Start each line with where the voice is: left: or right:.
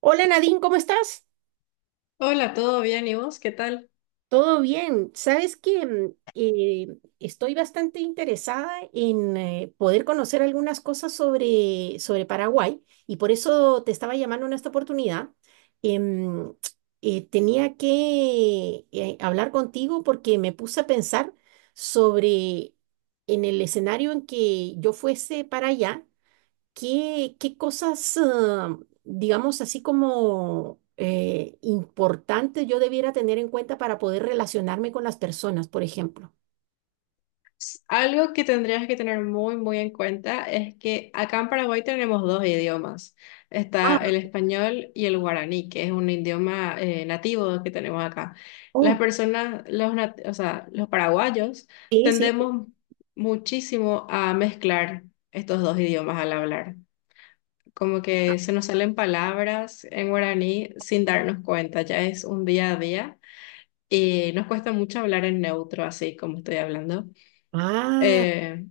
right: Hola Nadine, ¿cómo estás?
left: Hola, ¿todo bien? ¿Y vos? ¿Qué tal?
right: Todo bien. Sabes que estoy bastante interesada en poder conocer algunas cosas sobre Paraguay y por eso te estaba llamando en esta oportunidad. Em, tenía que hablar contigo porque me puse a pensar sobre en el escenario en que yo fuese para allá. ¿Qué cosas, digamos, así como importantes yo debiera tener en cuenta para poder relacionarme con las personas, por ejemplo?
left: Algo que tendrías que tener muy en cuenta es que acá en Paraguay tenemos dos idiomas.
right: Ah.
left: Está el español y el guaraní, que es un idioma nativo que tenemos acá. Las
right: Oh.
left: personas, o sea, los paraguayos
right: Sí, sí.
left: tendemos muchísimo a mezclar estos dos idiomas al hablar. Como que se nos salen palabras en guaraní sin darnos cuenta, ya es un día a día y nos cuesta mucho hablar en neutro, así como estoy hablando.
right: Ah,
left: Eh,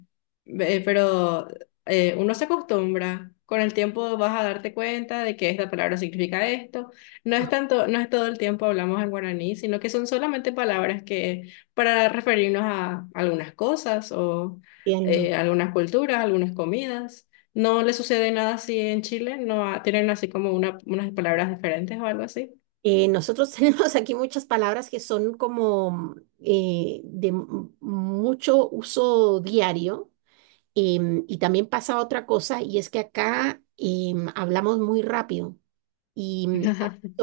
left: eh, pero Uno se acostumbra. Con el tiempo vas a darte cuenta de que esta palabra significa esto. No es todo el tiempo hablamos en guaraní, sino que son solamente palabras que para referirnos a algunas cosas o
right: entiendo.
left: algunas culturas, algunas comidas. No le sucede nada así en Chile, no ha- tienen así como unas palabras diferentes o algo así.
right: Nosotros tenemos aquí muchas palabras que son como de mucho uso diario, y también pasa otra cosa, y es que acá hablamos muy rápido. Y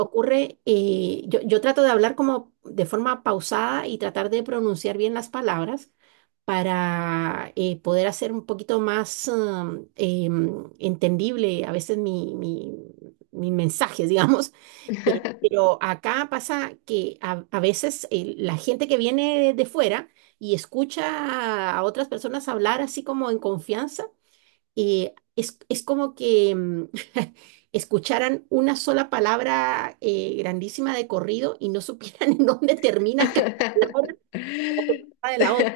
right: ocurre, yo trato de hablar como de forma pausada y tratar de pronunciar bien las palabras para poder hacer un poquito más entendible a veces mis mensajes, digamos. Pero acá pasa que a veces la gente que viene de fuera y escucha a otras personas hablar así como en confianza es como que escucharan una sola palabra grandísima de corrido y no supieran en dónde termina cada palabra de la otra.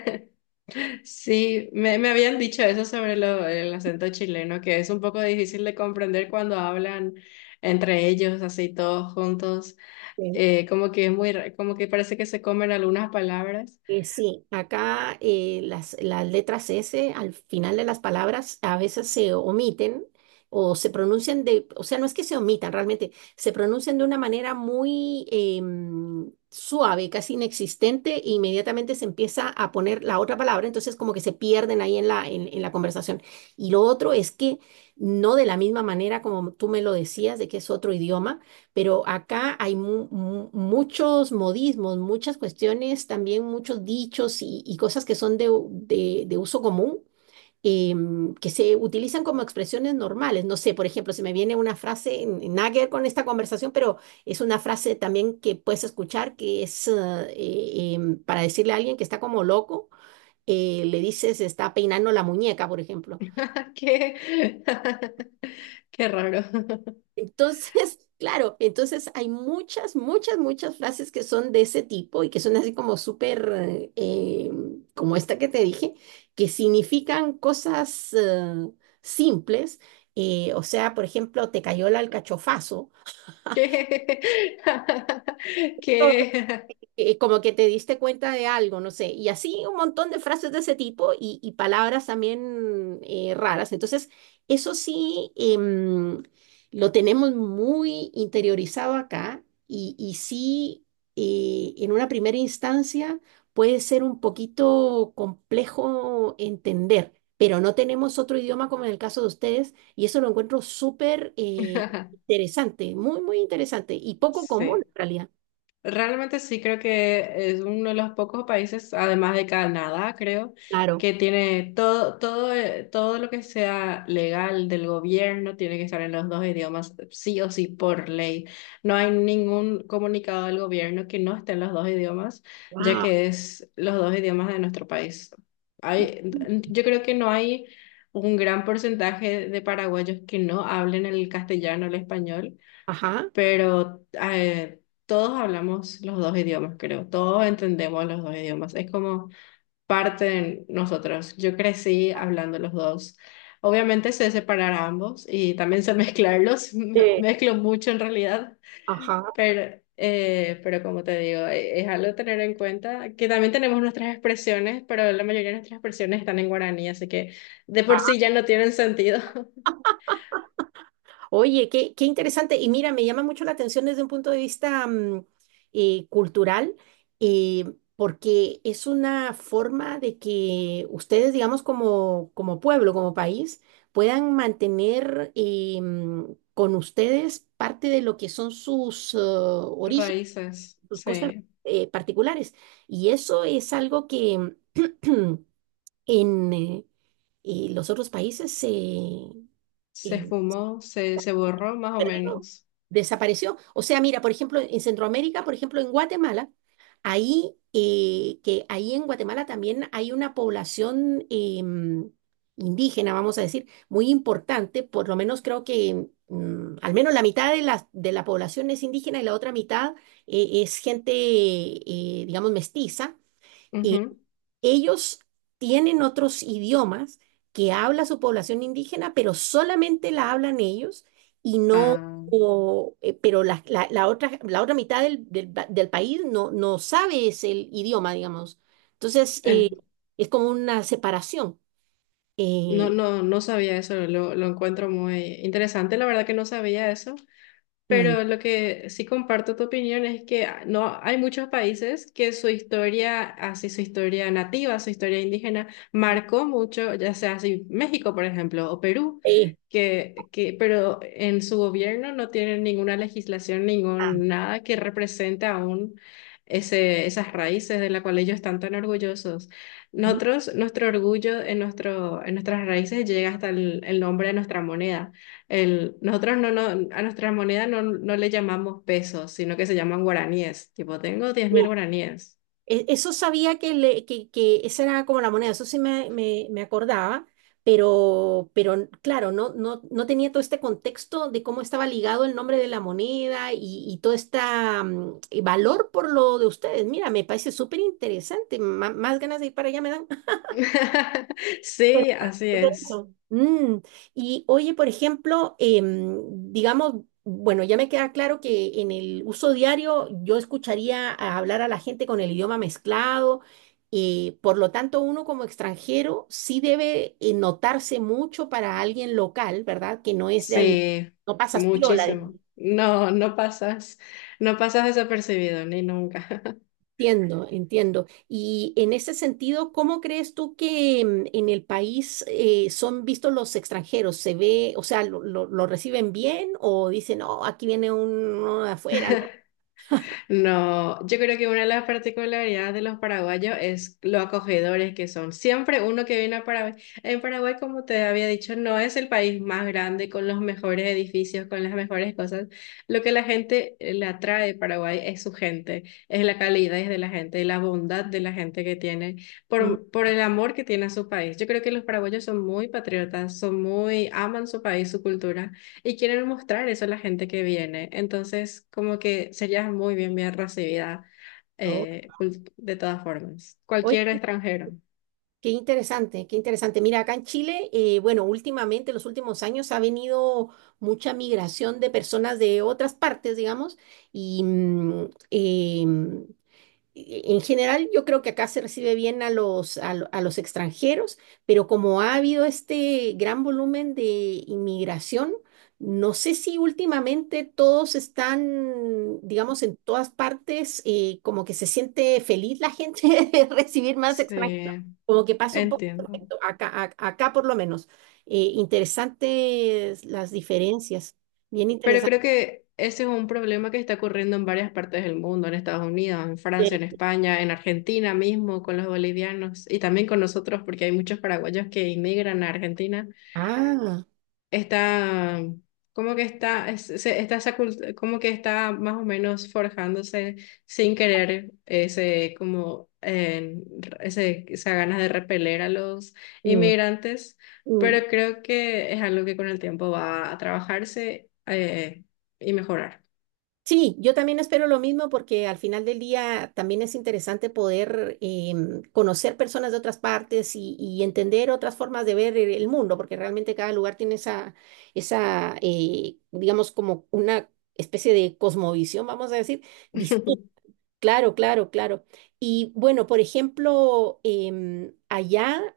left: Sí, me habían dicho eso sobre el acento chileno, que es un poco difícil de comprender cuando hablan entre ellos, así todos juntos,
right: ¿Sí?
left: como que es como que parece que se comen algunas palabras.
right: Sí, acá las letras S al final de las palabras a veces se omiten, o se pronuncian de, o sea, no es que se omitan realmente, se pronuncian de una manera muy suave, casi inexistente, e inmediatamente se empieza a poner la otra palabra, entonces como que se pierden ahí en la, en la conversación. Y lo otro es que no de la misma manera como tú me lo decías, de que es otro idioma, pero acá hay muchos modismos, muchas cuestiones, también muchos dichos y cosas que son de, de uso común, que se utilizan como expresiones normales. No sé, por ejemplo, se me viene una frase, nada que ver con esta conversación, pero es una frase también que puedes escuchar, que es para decirle a alguien que está como loco, le dices, está peinando la muñeca, por ejemplo.
left: Qué, qué raro.
right: Entonces, claro, entonces hay muchas frases que son de ese tipo y que son así como súper, como esta que te dije, que significan cosas simples. O sea, por ejemplo, te cayó el alcachofazo.
left: Qué, qué,
right: Como que te diste cuenta de algo, no sé, y así un montón de frases de ese tipo y palabras también raras. Entonces, eso sí, lo tenemos muy interiorizado acá, y sí, en una primera instancia puede ser un poquito complejo entender. Pero no tenemos otro idioma como en el caso de ustedes, y eso lo encuentro súper interesante, muy, muy interesante y poco común
left: sí.
right: en realidad.
left: Realmente sí creo que es uno de los pocos países, además de Canadá, creo,
right: Claro.
left: que tiene todo lo que sea legal del gobierno tiene que estar en los dos idiomas, sí o sí, por ley. No hay ningún comunicado del gobierno que no esté en los dos idiomas, ya
right: Wow.
left: que es los dos idiomas de nuestro país. Hay, yo creo que no hay un gran porcentaje de paraguayos que no hablen el castellano o el español,
right: Ajá.
left: pero todos hablamos los dos idiomas, creo, todos entendemos los dos idiomas, es como parte de nosotros. Yo crecí hablando los dos. Obviamente sé separar ambos y también sé mezclarlos,
right: Eh,
left: mezclo mucho en realidad,
right: Ajá.
left: pero como te digo, es algo a tener en cuenta, que también tenemos nuestras expresiones, pero la mayoría de nuestras expresiones están en guaraní, así que de por
right: Ah.
left: sí ya no tienen sentido.
right: Oye, qué, qué interesante. Y mira, me llama mucho la atención desde un punto de vista cultural, eh, porque es una forma de que ustedes, digamos, como, como pueblo, como país, puedan mantener con ustedes parte de lo que son sus orígenes,
left: Raíces,
right: sus cosas
left: sí.
right: particulares. Y eso es algo que en los otros países se
left: Se esfumó, se borró más o
right: perdió,
left: menos.
right: desapareció. O sea, mira, por ejemplo, en Centroamérica, por ejemplo, en Guatemala, ahí, que ahí en Guatemala también hay una población indígena, vamos a decir, muy importante, por lo menos creo que al menos la mitad de la población es indígena y la otra mitad es gente, digamos, mestiza.
left: Ujú.
right: Ellos tienen otros idiomas que habla su población indígena, pero solamente la hablan ellos y no,
left: Ah,
right: o, pero la, la otra mitad del, del país no, no sabe ese idioma, digamos. Entonces,
left: en-
right: es como una separación. Eh,
left: no sabía eso, lo encuentro muy interesante. La verdad que no sabía eso.
right: mm.
left: Pero lo que sí comparto tu opinión es que ah, no hay muchos países que su historia, así su historia nativa, su historia indígena, marcó mucho, ya sea así México, por ejemplo, o Perú,
right: eh,
left: pero en su gobierno no tienen ninguna legislación,
right: ah.
left: ningún nada que represente aún esas raíces de las cuales ellos están tan orgullosos.
right: Ujú.
left: Nuestro orgullo, en nuestras raíces, llega hasta el nombre de nuestra moneda. El, nosotros no, no, A nuestra moneda no le llamamos pesos, sino que se llaman guaraníes. Tipo, tengo 10.000
right: Sí.
left: guaraníes.
right: E- Eso sabía, que esa era como la moneda, eso sí me, me acordaba, pero claro, no, no, no tenía todo este contexto de cómo estaba ligado el nombre de la moneda y todo este valor por lo de ustedes. Mira, me parece súper interesante, más ganas de ir para allá me dan. Pues,
left: Sí, así
right: súper
left: es.
right: eso. Mm, y oye, por ejemplo, digamos, bueno, ya me queda claro que en el uso diario yo escucharía a hablar a la gente con el idioma mezclado, por lo tanto uno como extranjero sí debe notarse mucho para alguien local, ¿verdad? Que no es de ahí,
left: Sí,
right: no pasas piola.
left: muchísimo. No pasas desapercibido, ni nunca.
right: Entiendo, entiendo. Y en ese sentido, ¿cómo crees tú que en el país son vistos los extranjeros? ¿Se ve, o sea, lo reciben bien o dicen, no, aquí viene uno de afuera, ¿no?
left: No, yo creo que una de las particularidades de los paraguayos es lo acogedores que son. Siempre uno que viene a Paraguay, En Paraguay, como te había dicho, no es el país más grande con los mejores edificios, con las mejores cosas. Lo que la gente le atrae a Paraguay es su gente, es la calidez de la gente, la bondad de la gente que tiene,
right: Mm,
left: por el amor que tiene a su país. Yo creo que los paraguayos son muy patriotas, aman su país, su cultura. Y quieren mostrar eso a la gente que viene. Entonces, como que serías bien recibida
right: no.
left: de todas formas.
right: Oye,
left: Cualquier extranjero.
right: qué interesante, qué interesante. Mira, acá en Chile, bueno, últimamente, en los últimos años, ha venido mucha migración de personas de otras partes, digamos, y em, en general, yo creo que acá se recibe bien a los, a, a los extranjeros, pero como ha habido este gran volumen de inmigración, no sé si últimamente todos están, digamos, en todas partes, como que se siente feliz la gente de recibir más extranjeros,
left: Sí,
right: como que pasa un poco
left: entiendo.
right: perfecto, acá, acá por lo menos. Interesantes las diferencias, bien
left: Pero
right: interesante.
left: creo que ese es un problema que está ocurriendo en varias partes del mundo, en Estados Unidos, en Francia, en España, en Argentina mismo, con los bolivianos y también con nosotros, porque hay muchos paraguayos que inmigran a Argentina.
right: Ah,
left: está, Está esa como que está más o menos forjándose sin querer esa ganas de repeler a los
right: mm.
left: inmigrantes,
right: Mm.
left: pero creo que es algo que con el tiempo va a trabajarse y mejorar.
right: Sí, yo también espero lo mismo, porque al final del día también es interesante poder conocer personas de otras partes y entender otras formas de ver el mundo, porque realmente cada lugar tiene esa, esa digamos, como una especie de cosmovisión, vamos a decir, distinta. Claro, claro, claro. Y bueno, por ejemplo, allá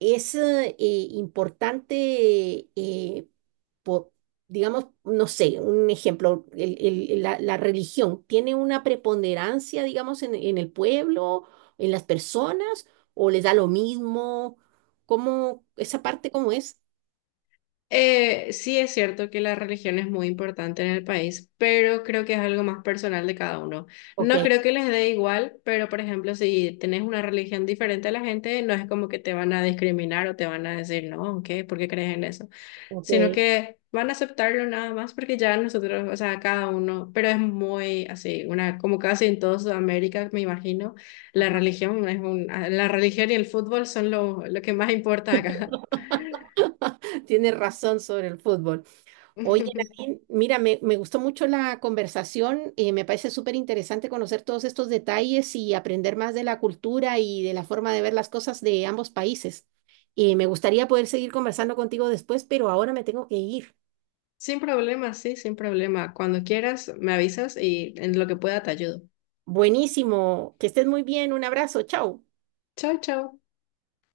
right: es importante, po- digamos, no sé, un ejemplo, la religión tiene una preponderancia, digamos, en el pueblo, en las personas, o les da lo mismo, ¿cómo, esa parte cómo es?
left: Sí es cierto que la religión es muy importante en el país, pero creo que es algo más personal de cada uno.
right: Ok,
left: No creo que les dé igual, pero por ejemplo, si tenés una religión diferente a la gente, no es como que te van a discriminar o te van a decir, no, ¿qué? ¿Por qué crees en eso? Sino
right: ok.
left: que van a aceptarlo nada más porque ya nosotros, o sea, cada uno, pero es muy así, una, como casi en toda Sudamérica, me imagino, la religión y el fútbol son lo que más importa acá.
right: Tienes razón sobre el fútbol. Oye, Nadine, mira, me gustó mucho la conversación, me parece súper interesante conocer todos estos detalles y aprender más de la cultura y de la forma de ver las cosas de ambos países. Me gustaría poder seguir conversando contigo después, pero ahora me tengo que ir.
left: Sin problema, sí, sin problema. Cuando quieras, me avisas y en lo que pueda te ayudo.
right: Buenísimo, que estés muy bien, un abrazo, chao.
left: Chao, chao.